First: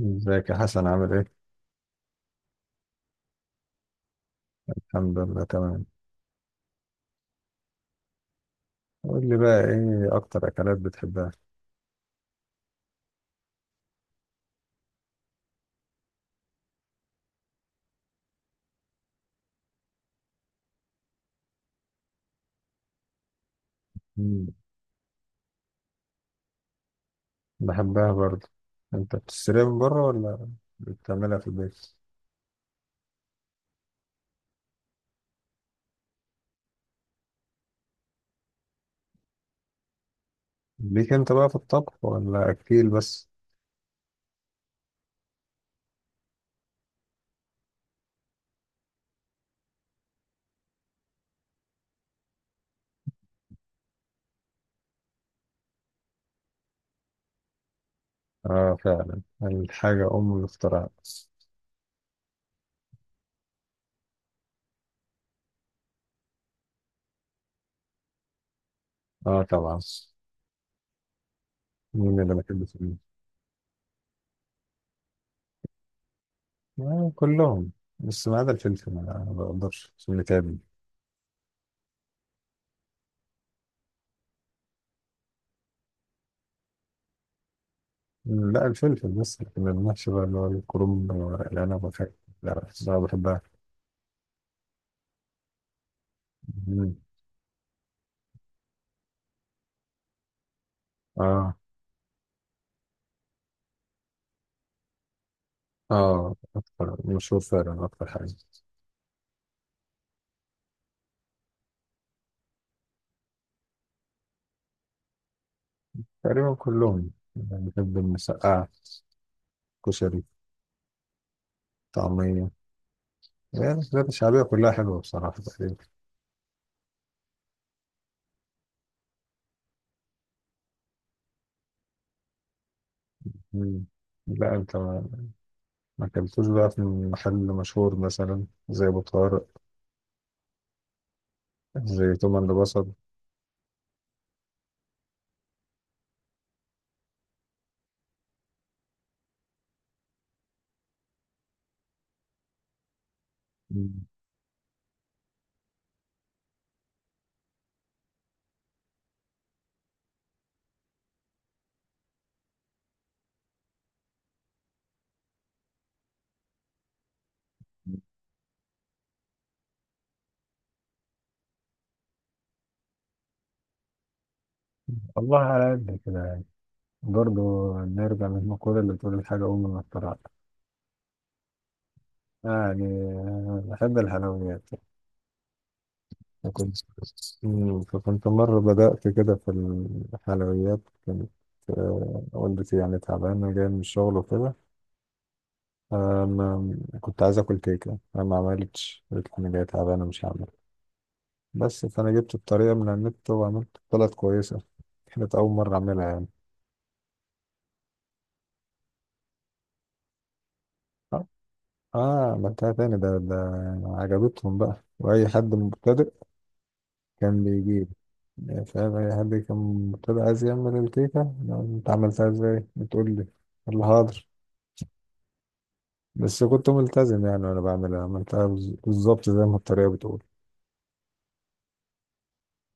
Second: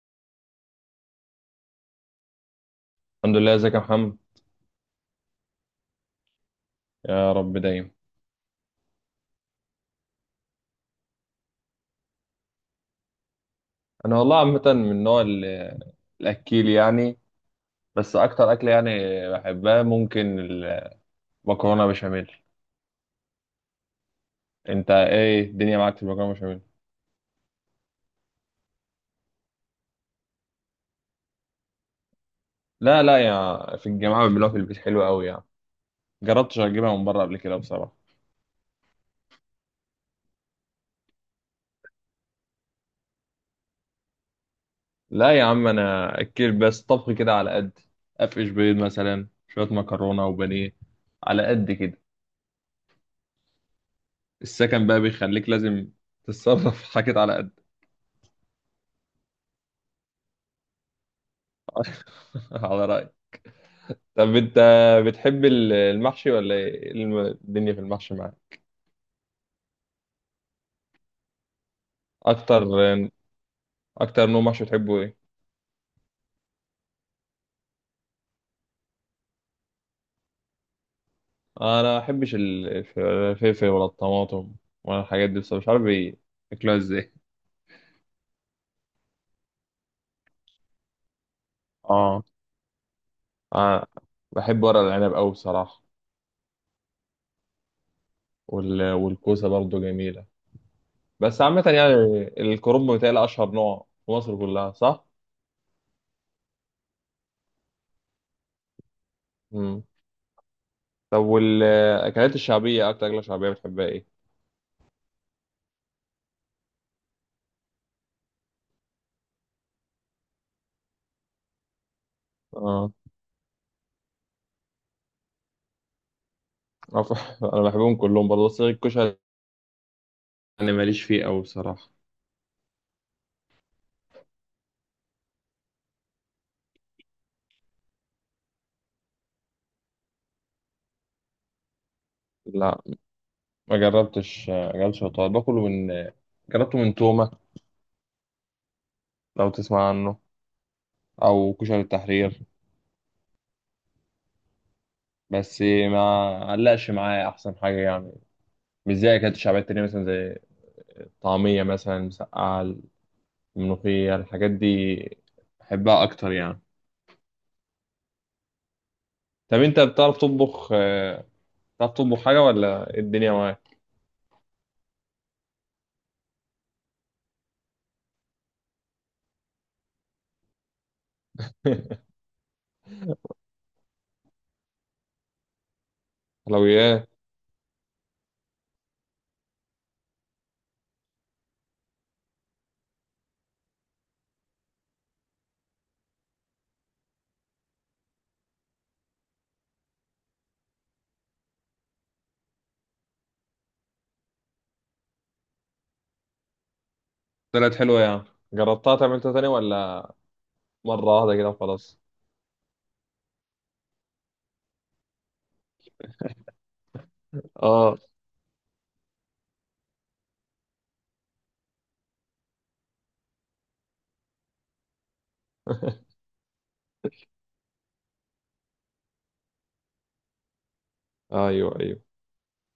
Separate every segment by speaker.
Speaker 1: ازيك يا حسن عامل ايه؟
Speaker 2: الحمد لله، ازيك يا محمد؟
Speaker 1: الحمد لله تمام.
Speaker 2: يا رب دايما.
Speaker 1: قول لي بقى ايه اكتر اكلات بتحبها؟
Speaker 2: انا والله عامه من نوع الاكيل يعني. بس اكتر اكل يعني بحبها، ممكن المكرونه بشاميل.
Speaker 1: مم.
Speaker 2: انت ايه الدنيا معاك في المكرونه بشاميل؟
Speaker 1: بحبها برضه. انت بتشتريها من بره ولا بتعملها في البيت؟
Speaker 2: لا لا، يا في الجامعه بيعملوها في البيت حلوه قوي يعني. جربتش اجيبها من بره قبل كده بصراحه.
Speaker 1: ليك انت بقى في الطبخ ولا اكيل بس؟
Speaker 2: لا يا عم، انا اكيل بس، طبخ كده على قد. افقش بيض مثلا، شويه مكرونه وبانيه، على قد كده. السكن بقى بيخليك لازم تتصرف حاجات على قد.
Speaker 1: اه فعلا، الحاجة ام الاختراع.
Speaker 2: على رأيي. طب انت بتحب المحشي، ولا ايه الدنيا في المحشي معاك؟
Speaker 1: اه طبعا، مين اللي ما
Speaker 2: اكتر
Speaker 1: بحبش مين؟
Speaker 2: اكتر نوع محشي بتحبه ايه؟
Speaker 1: آه كلهم بس ما عدا الفلفل، ما بقدرش عشان متعبني.
Speaker 2: انا ما بحبش الفلفل ولا الطماطم ولا الحاجات دي، بس مش عارف بياكلوها ازاي.
Speaker 1: لا الفلفل بس، لكن المحشي بقى اللي هو الكرنب والعنب والحاجات،
Speaker 2: اه.
Speaker 1: لا لا بحبها.
Speaker 2: انا بحب ورق العنب قوي بصراحه.
Speaker 1: مم.
Speaker 2: والكوسه برضو جميله. بس
Speaker 1: اه.
Speaker 2: عامه يعني الكرنب بتاعي اشهر نوع في مصر كلها، صح؟
Speaker 1: اه اكتر مشهور فعلا، اكتر حاجه.
Speaker 2: امم. طب والاكلات الشعبيه، اكتر اكله شعبيه بتحبها ايه؟
Speaker 1: تقريبا كلهم يعني، بحب المسقعه، كشري، طعميه،
Speaker 2: اه.
Speaker 1: يعني الحاجات الشعبيه كلها حلوه بصراحه تقريبا.
Speaker 2: أنا بحبهم كلهم برضه، بس الكشري انا ماليش فيه قوي بصراحه.
Speaker 1: مم. لا انت ما اكلتوش بقى في محل مشهور مثلا زي ابو طارق، زي توم اند
Speaker 2: لا،
Speaker 1: بصل؟
Speaker 2: ما جربتش الطواجن، باكله من جربته من تومه لو تسمع عنه، او كشري التحرير.
Speaker 1: مم.
Speaker 2: بس ما علقش معايا احسن حاجه يعني، مش زي اكلت شعبيه تانية مثلا، زي الطعميه مثلا، المسقعه، الملوخيه، الحاجات دي بحبها اكتر يعني. طب انت بتعرف تطبخ، بتعرف تطبخ حاجه ولا إيه الدنيا معاك؟
Speaker 1: والله على قد كده يعني. برضه نرجع للمقولة اللي بتقول الحاجة أم ما اخترعتها. يعني بحب الحلويات. كنت،
Speaker 2: حلويات.
Speaker 1: فكنت مرة بدأت كده في الحلويات. كانت والدتي يعني تعبانة جاية من الشغل وكده. كنت عايز آكل كيكة، أنا ما عملتش، قلت أنا جاية تعبانة مش هعمل، بس فأنا جبت الطريقة من على النت وعملت، طلعت كويسة. كانت أول مرة أعملها يعني.
Speaker 2: طلعت حلوه يعني، جربتها تعملتها تاني ولا مره
Speaker 1: آه.
Speaker 2: واحده كده وخلاص؟
Speaker 1: عملتها تاني، ده عجبتهم بقى. وأي حد مبتدئ كان بيجيب،
Speaker 2: اه.
Speaker 1: يعني فاهم، أي حد كان مبتدئ عايز يعمل الكيكة، أنت عملتها إزاي؟ بتقول لي اللي حاضر. بس كنت ملتزم يعني وانا بعملها، عملتها بالظبط زي ما الطريقه بتقول.
Speaker 2: ايوه، ايوه.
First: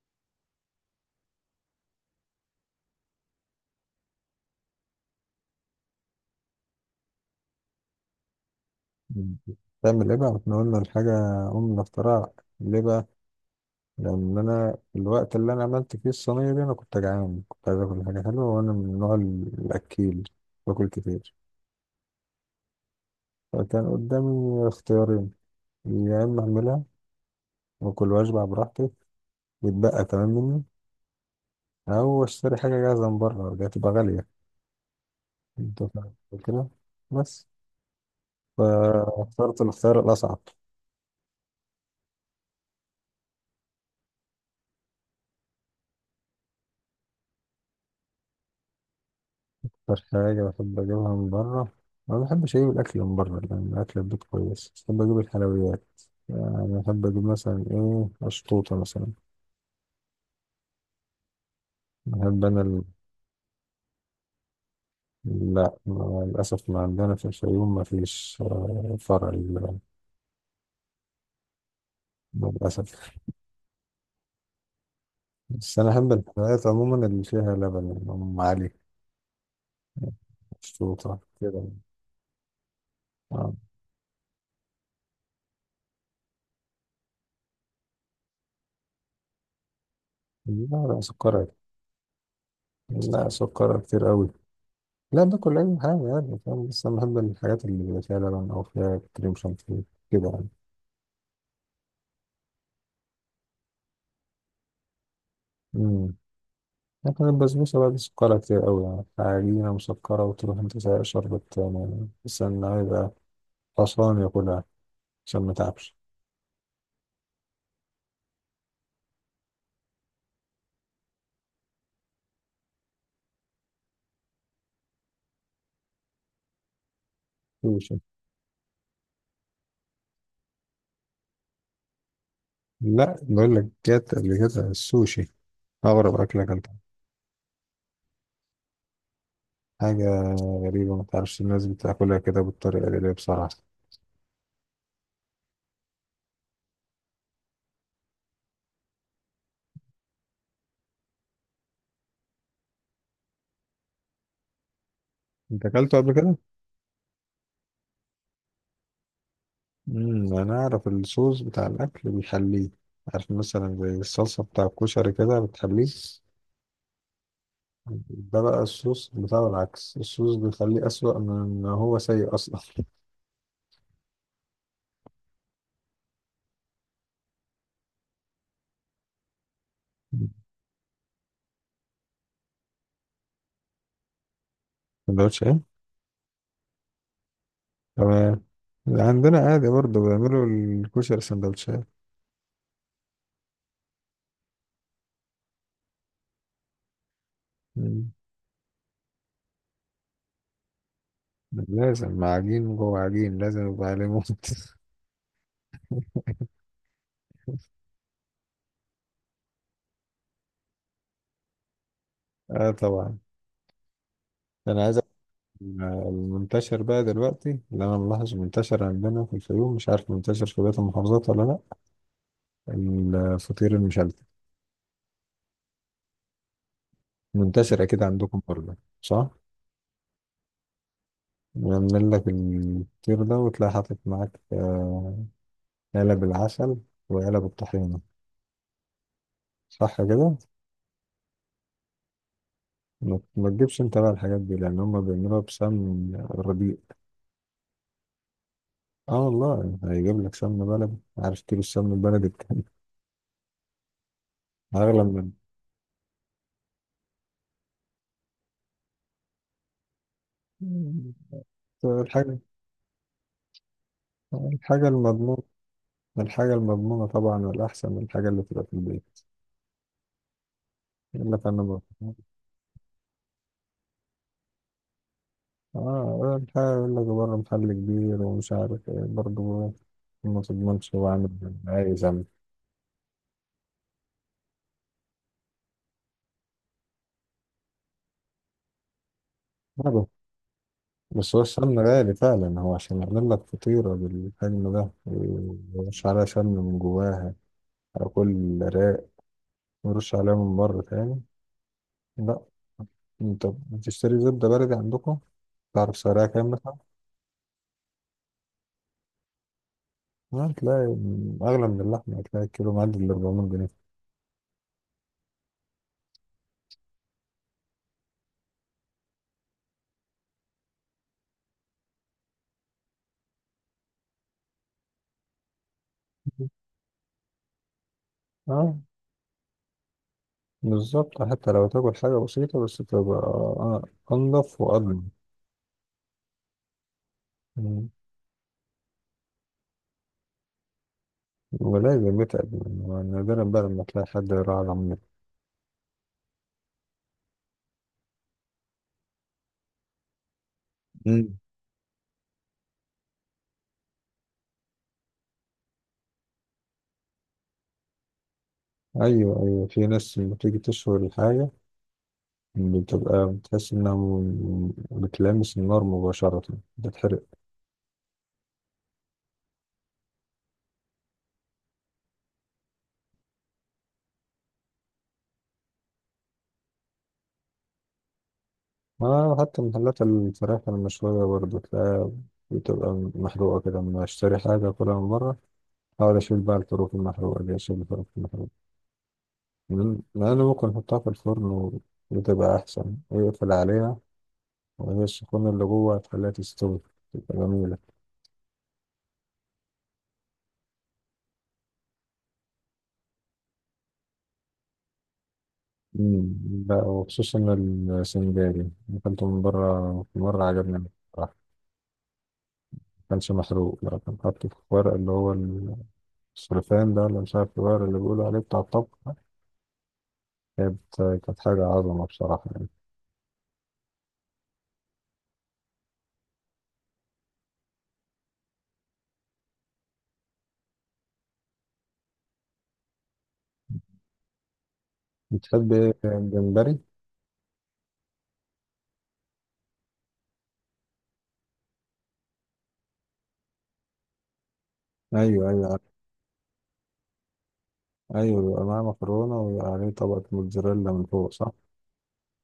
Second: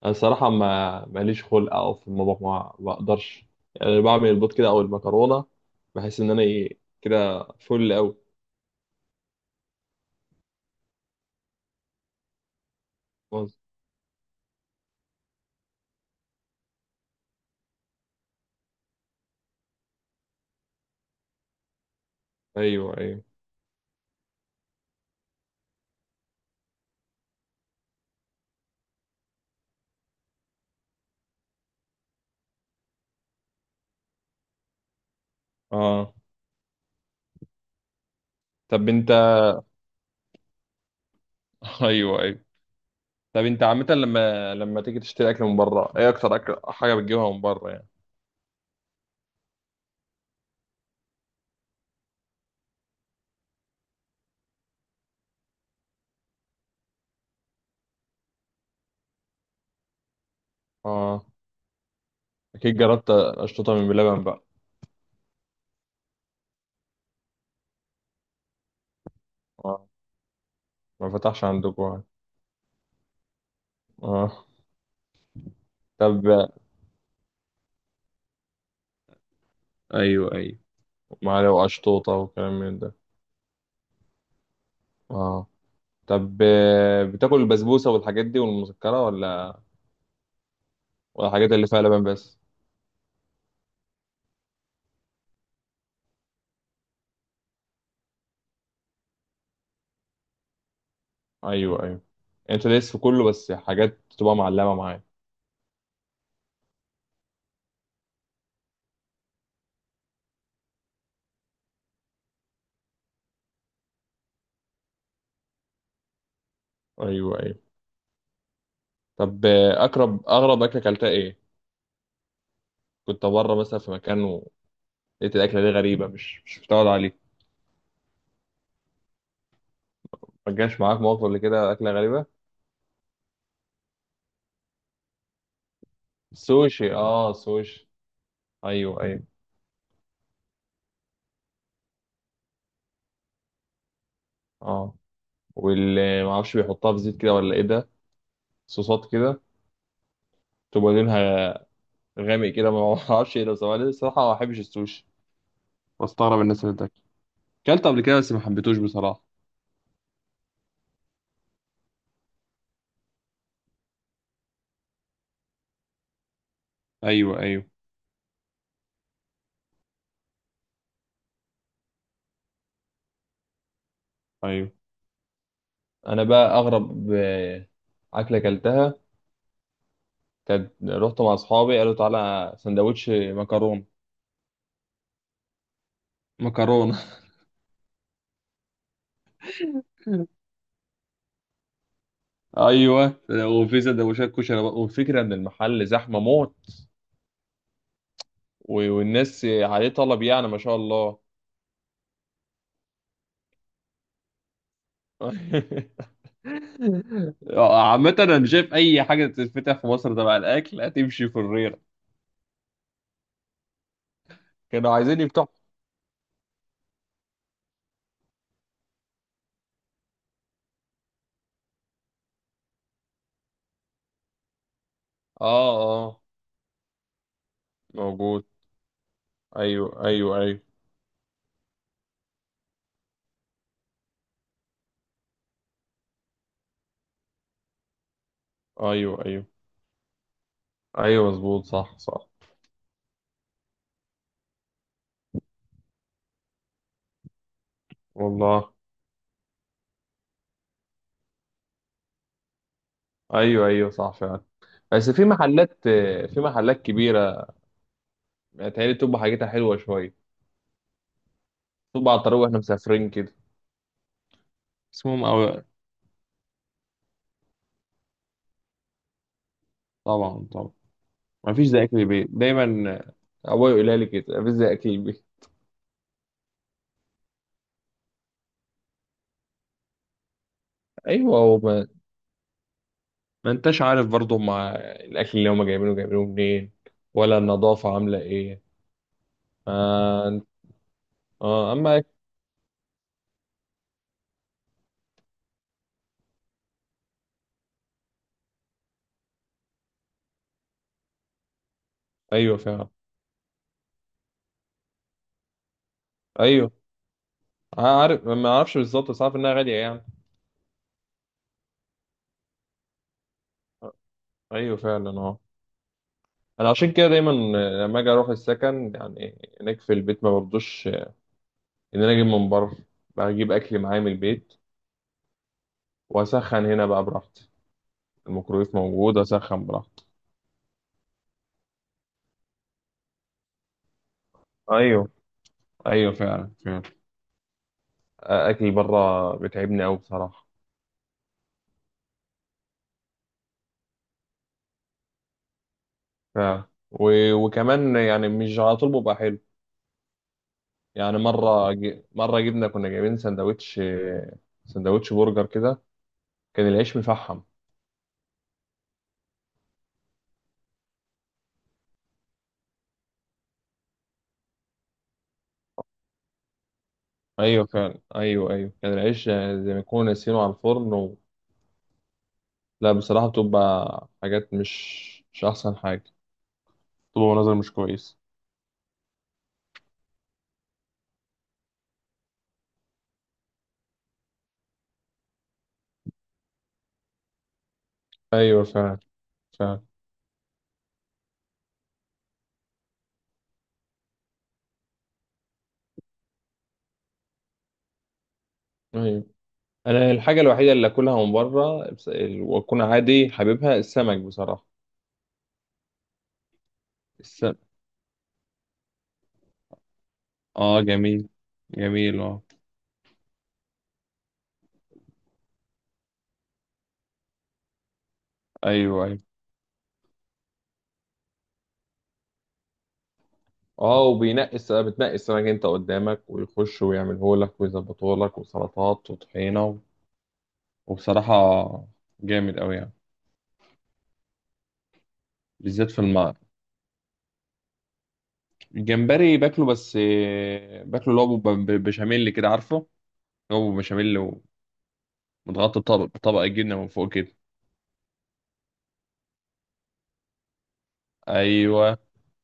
Speaker 2: انا الصراحه ما ماليش خلق او في المطبخ، ما بقدرش يعني، بعمل البيض كده او المكرونه، بحس ان انا ايه كده فل قوي.
Speaker 1: تعمل ايه بقى، احنا قلنا الحاجه ام الاختراع. ليه بقى؟ لان انا الوقت اللي انا عملت فيه الصينيه دي انا كنت جعان، كنت عايز اكل حاجه حلوه، وانا من النوع الاكيل، باكل كتير.
Speaker 2: ايوه، ايوه.
Speaker 1: فكان قدامي اختيارين، يا اما اعملها واكل واشبع براحتي ويتبقى كمان مني، او اشتري حاجه جاهزه من بره، دي هتبقى غاليه. انت
Speaker 2: اه.
Speaker 1: فاهم كده؟ بس
Speaker 2: طب انت
Speaker 1: فاخترت الاختيار الاصعب.
Speaker 2: ايوه، ايوه. طب انت عامه، لما تيجي تشتري اكل من بره، ايه اكتر اكل حاجه بتجيبها من بره يعني؟
Speaker 1: أكتر حاجة بحب أجيبها من بره، ما بحبش أجيب الأكل من بره لأن الأكل البيت كويس، بحب أجيب الحلويات يعني، بحب أجيب مثلا إيه، أشطوطة مثلا.
Speaker 2: اه،
Speaker 1: بحب أنا
Speaker 2: اكيد جربت اشطوطه من بلبن بقى.
Speaker 1: لا، للأسف ما عندنا في الفيوم، ما فيش فرع
Speaker 2: اه. ما فتحش عندكم يعني.
Speaker 1: للأسف.
Speaker 2: اه.
Speaker 1: بس أنا أحب
Speaker 2: طب.
Speaker 1: الحلويات عموما اللي فيها لبن، يعني أم علي،
Speaker 2: ايوه، ايوه.
Speaker 1: أشطوطة
Speaker 2: معلقه
Speaker 1: كده.
Speaker 2: واشطوطه وكلام من ده.
Speaker 1: آه.
Speaker 2: اه. طب، بتاكل البسبوسه والحاجات دي والمسكره ولا؟
Speaker 1: لا لا، سكرها،
Speaker 2: والحاجات اللي فيها لبن بس؟
Speaker 1: لا سكرها كتير أوي. لا، باكل أي حاجة يعني، فاهم؟ بس أنا بحب الحاجات اللي بيبقى فيها لبن أو فيها كريم شانتيه كده يعني.
Speaker 2: ايوه، ايوه. انت دايس في كله، بس حاجات تبقى معلمه معايا.
Speaker 1: امم. لكن البسبوسة بقى دي سكرها كتير قوي يعني، عجينة مسكرة وتروح انت سايق شربت يعني، بس انا هيبقى خسران ياكلها عشان ما تعبش.
Speaker 2: ايوه، ايوه. طب، اغرب اكله اكلتها ايه؟ كنت بره مثلا في مكان ولقيت الاكله دي غريبه، مش متعود عليه.
Speaker 1: سوشي.
Speaker 2: ما جاش معاك موقف قبل كده، اكله غريبه؟
Speaker 1: لا بقول لك، جت قبل كده السوشي، أغرب أكلة أكلتها.
Speaker 2: سوشي، اه، سوشي. ايوه، ايوه.
Speaker 1: حاجة غريبة، ما تعرفش الناس بتاكلها كده بالطريقة دي ليه بصراحة.
Speaker 2: اه. واللي ما اعرفش بيحطها في زيت كده ولا ايه ده، صوصات كده تبقى لونها غامق كده، ما اعرفش ايه ده بصراحه. أنا الصراحه ما بحبش السوشي،
Speaker 1: أنت أكلته قبل كده؟
Speaker 2: بستغرب الناس اللي بتاكل. اكلت قبل كده بس ما حبيتوش بصراحه.
Speaker 1: أنا أعرف الصوص بتاع الأكل بيحليه، عارف مثلا زي الصلصة بتاع الكشري كده بتحليه،
Speaker 2: ايوه، ايوه،
Speaker 1: ده بقى الصوص بتاع العكس، الصوص بيخليه أسوأ من إن هو سيء أصلا.
Speaker 2: ايوه. انا بقى اغرب اكله اكلتها كانت، رحت مع اصحابي قالوا تعالى سندوتش مكرونه.
Speaker 1: سندوتشات.
Speaker 2: مكرونه.
Speaker 1: تمام. عندنا عادي برضه بيعملوا الكشري سندوتشات.
Speaker 2: ايوه. وفي سندوتشات كشري بقى، والفكره ان المحل زحمه موت.
Speaker 1: مم.
Speaker 2: والناس عليه طلب يعني، ما شاء الله.
Speaker 1: لازم مع عجين جوه عجين لازم، يبقى عليه موت.
Speaker 2: عامة أنا شايف أي حاجة تتفتح في مصر تبع الأكل هتمشي في الريرة.
Speaker 1: اه طبعا. انا
Speaker 2: كانوا
Speaker 1: عايز أقول
Speaker 2: عايزين يفتحوا.
Speaker 1: المنتشر بقى دلوقتي اللي انا ملاحظ منتشر عندنا في الفيوم، مش عارف منتشر في بقية المحافظات ولا لا، الفطير المشلتت.
Speaker 2: آه، آه.
Speaker 1: منتشر اكيد عندكم
Speaker 2: موجود.
Speaker 1: برضه، صح؟
Speaker 2: أيوه، أيوه، أيوه.
Speaker 1: بيعمل لك الفطير ده وتلاقي حاطط معاك علب العسل وعلب الطحينة.
Speaker 2: أيوه، أيوه،
Speaker 1: صح كده؟
Speaker 2: أيوه، مظبوط، صح، صح.
Speaker 1: ما تجيبش انت بقى الحاجات دي لأن هما بيعملوها بسمن الربيع.
Speaker 2: والله.
Speaker 1: اه والله، هيجيب لك سمن بلدي. عارف كيلو السمن البلدي بكام؟
Speaker 2: ايوه، ايوه، صح فعلا. بس
Speaker 1: أغلى
Speaker 2: في محلات كبيره بتهيألي بتبقى حاجتها حلوه شويه.
Speaker 1: من
Speaker 2: بتبقى على الطريق
Speaker 1: الحاجة
Speaker 2: واحنا مسافرين كده.
Speaker 1: الحاجة
Speaker 2: اسمهم
Speaker 1: المضمونة الحاجة المضمونة طبعا، والأحسن من الحاجة اللي بتبقى في البيت،
Speaker 2: طبعا، طبعا.
Speaker 1: يقول لك
Speaker 2: ما
Speaker 1: أنا
Speaker 2: فيش زي اكل
Speaker 1: بقى.
Speaker 2: البيت دايما، ابويا يقولها لي كده، ما فيش زي اكل البيت.
Speaker 1: اه الحاجة يقول لك بره محل كبير ومش عارف ايه برضه، ما تضمنش هو عامل
Speaker 2: ايوه. هو
Speaker 1: إيه،
Speaker 2: ما...
Speaker 1: عايز عامل.
Speaker 2: ما انتش عارف برضه مع الاكل اللي هما جايبينه، جايبينه منين، ولا النظافه عامله ايه. آه.
Speaker 1: بس هو
Speaker 2: آه.
Speaker 1: السمن
Speaker 2: اما
Speaker 1: غالي فعلا، هو عشان يعمل لك فطيرة بالحجم ده ويرش عليها سمن من جواها أو كل رق ويرش عليها من بره تاني، لا.
Speaker 2: ايوه فعلا.
Speaker 1: انت بتشتري زبدة بلدي عندكم؟ تعرف سعرها كام
Speaker 2: ايوه
Speaker 1: مثلا؟
Speaker 2: عارف، ما اعرفش بالظبط، بس عارف انها غاليه يعني.
Speaker 1: لا هتلاقي أغلى من اللحمة، هتلاقي الكيلو معدي ال 400 جنيه.
Speaker 2: ايوه فعلا، اه. انا عشان كده دايما لما اجي اروح السكن يعني، هناك في البيت ما برضوش ان انا اجيب من بره، بجيب اكل معايا من البيت واسخن هنا بقى براحتي، الميكرويف
Speaker 1: اه
Speaker 2: موجود، اسخن براحتي.
Speaker 1: بالظبط، حتى لو تاكل حاجة بسيطة بس تبقى أنضف وأضمن.
Speaker 2: ايوه، ايوه، فعلا، فعلا.
Speaker 1: مم.
Speaker 2: اكل بره بتعبني قوي بصراحه.
Speaker 1: ولازم يتعب، نادرا بقى لما تلاقي حد يراعي العمال.
Speaker 2: فعلا. وكمان يعني مش على طول بيبقى حلو. يعني
Speaker 1: مم.
Speaker 2: مره جبنا كنا جايبين سندوتش، سندوتش برجر كده، كان العيش مفحم.
Speaker 1: ايوه ايوه، في ناس لما تيجي تشوي الحاجه بتبقى بتحس إنها بتلامس النار مباشرة، بتتحرق.
Speaker 2: ايوه فعلا، ايوه، ايوه، كان العيش زي ما يكونوا ناسينه على الفرن. لا بصراحة، بتبقى حاجات مش أحسن حاجة، بتبقى مناظر مش كويس.
Speaker 1: آه، حتى محلات الفراخ المشوية برضه تلاقيها بتبقى محروقة كده. لما أشتري حاجة كلها من بره أحاول أشيل بقى الفروخ المحروقة، دي أشيل الفروخ المحروقة
Speaker 2: أيوة فعلا، فعلا.
Speaker 1: لأن ممكن أحطها في الفرن وبتبقى أحسن، ويقفل عليها وهي السخونة اللي جوه هتخليها تستوي، تبقى جميلة.
Speaker 2: أيوة، أنا الحاجة الوحيدة اللي أكلها من بره وأكون عادي حبيبها السمك بصراحة.
Speaker 1: مم. لا، وخصوصا
Speaker 2: السمك.
Speaker 1: السنجاري، أكلته من بره مرة
Speaker 2: اه،
Speaker 1: عجبني.
Speaker 2: جميل، جميل، اه.
Speaker 1: كانش محروق، لا كان حاطه في ورق اللي هو السلوفان ده، اللي مش عارف الورق اللي بيقولوا عليه بتاع الطبخ.
Speaker 2: ايوه، ايوه،
Speaker 1: كانت كانت حاجة عظمة بصراحة يعني.
Speaker 2: اه. بتنقي السمك انت قدامك، ويخش ويعمله لك ويظبطه لك، وسلطات وطحينة وبصراحة جامد أوي يعني.
Speaker 1: بتحب
Speaker 2: بالذات
Speaker 1: إيه،
Speaker 2: في الماء.
Speaker 1: الجمبري؟
Speaker 2: الجمبري باكله، بس باكله اللي هو بشاميل كده، عارفه؟ هو بشاميل.
Speaker 1: أيوه أيوه
Speaker 2: ومتغطى
Speaker 1: عارف.
Speaker 2: بطبقة جبنة من فوق كده.
Speaker 1: أيوه بيبقى معاه مكرونة ويبقى عليه طبقة موتزاريلا من فوق، صح؟
Speaker 2: أيوه،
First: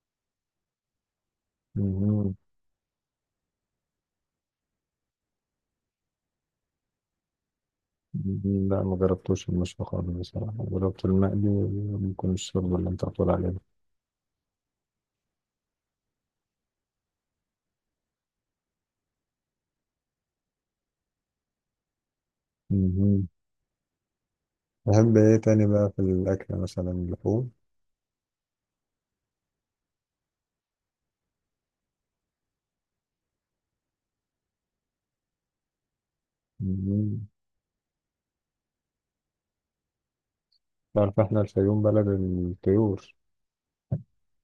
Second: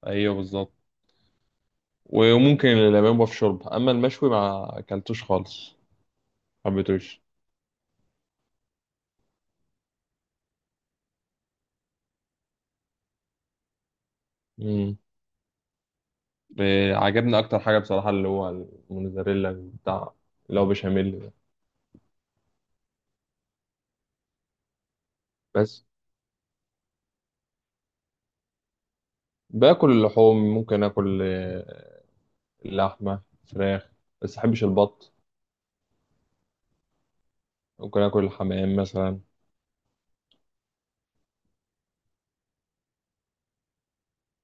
Speaker 2: أيوه، بالظبط.
Speaker 1: مهم.
Speaker 2: وممكن اليابان بقى في شرب، أما المشوي ما أكلتوش خالص، ما حبيتوش.
Speaker 1: لا ما جربتوش المشوي خالص بصراحة، جربت المقلي وممكن الشرب اللي أنت بتقول عليه ده.
Speaker 2: مم. عجبني أكتر حاجة بصراحة اللي هو الموزاريلا بتاع، اللي هو بشاميل ده.
Speaker 1: مهم. تحب إيه تاني
Speaker 2: بس
Speaker 1: بقى في الأكل، مثلا اللحوم؟
Speaker 2: باكل اللحوم، ممكن آكل، اللحمة، فراخ، بس مبحبش البط.
Speaker 1: مهم.
Speaker 2: ممكن آكل الحمام مثلا.
Speaker 1: تعرف إحنا الفيوم بلد الطيور،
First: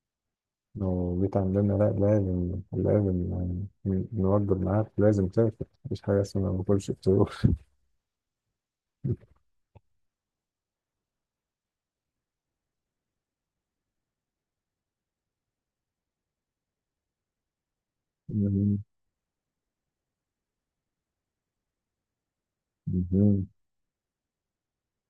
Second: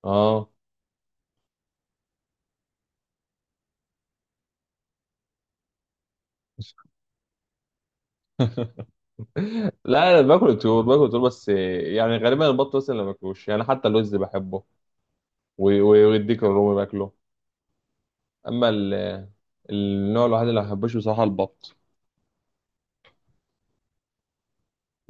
Speaker 2: اه.
Speaker 1: لو جيت عندنا لا لازم لازم يعني، نوجب معاك، لازم تاكل، مفيش حاجة اسمها ما باكلش فطور.
Speaker 2: لا، انا باكل الطيور، باكل الطيور، بس يعني غالبا البط مثلا ما باكلوش يعني، حتى اللوز بحبه، ويديك الرومي باكله. اما
Speaker 1: مهم.
Speaker 2: النوع الوحيد اللي ما بحبوش بصراحه البط.
Speaker 1: مهم.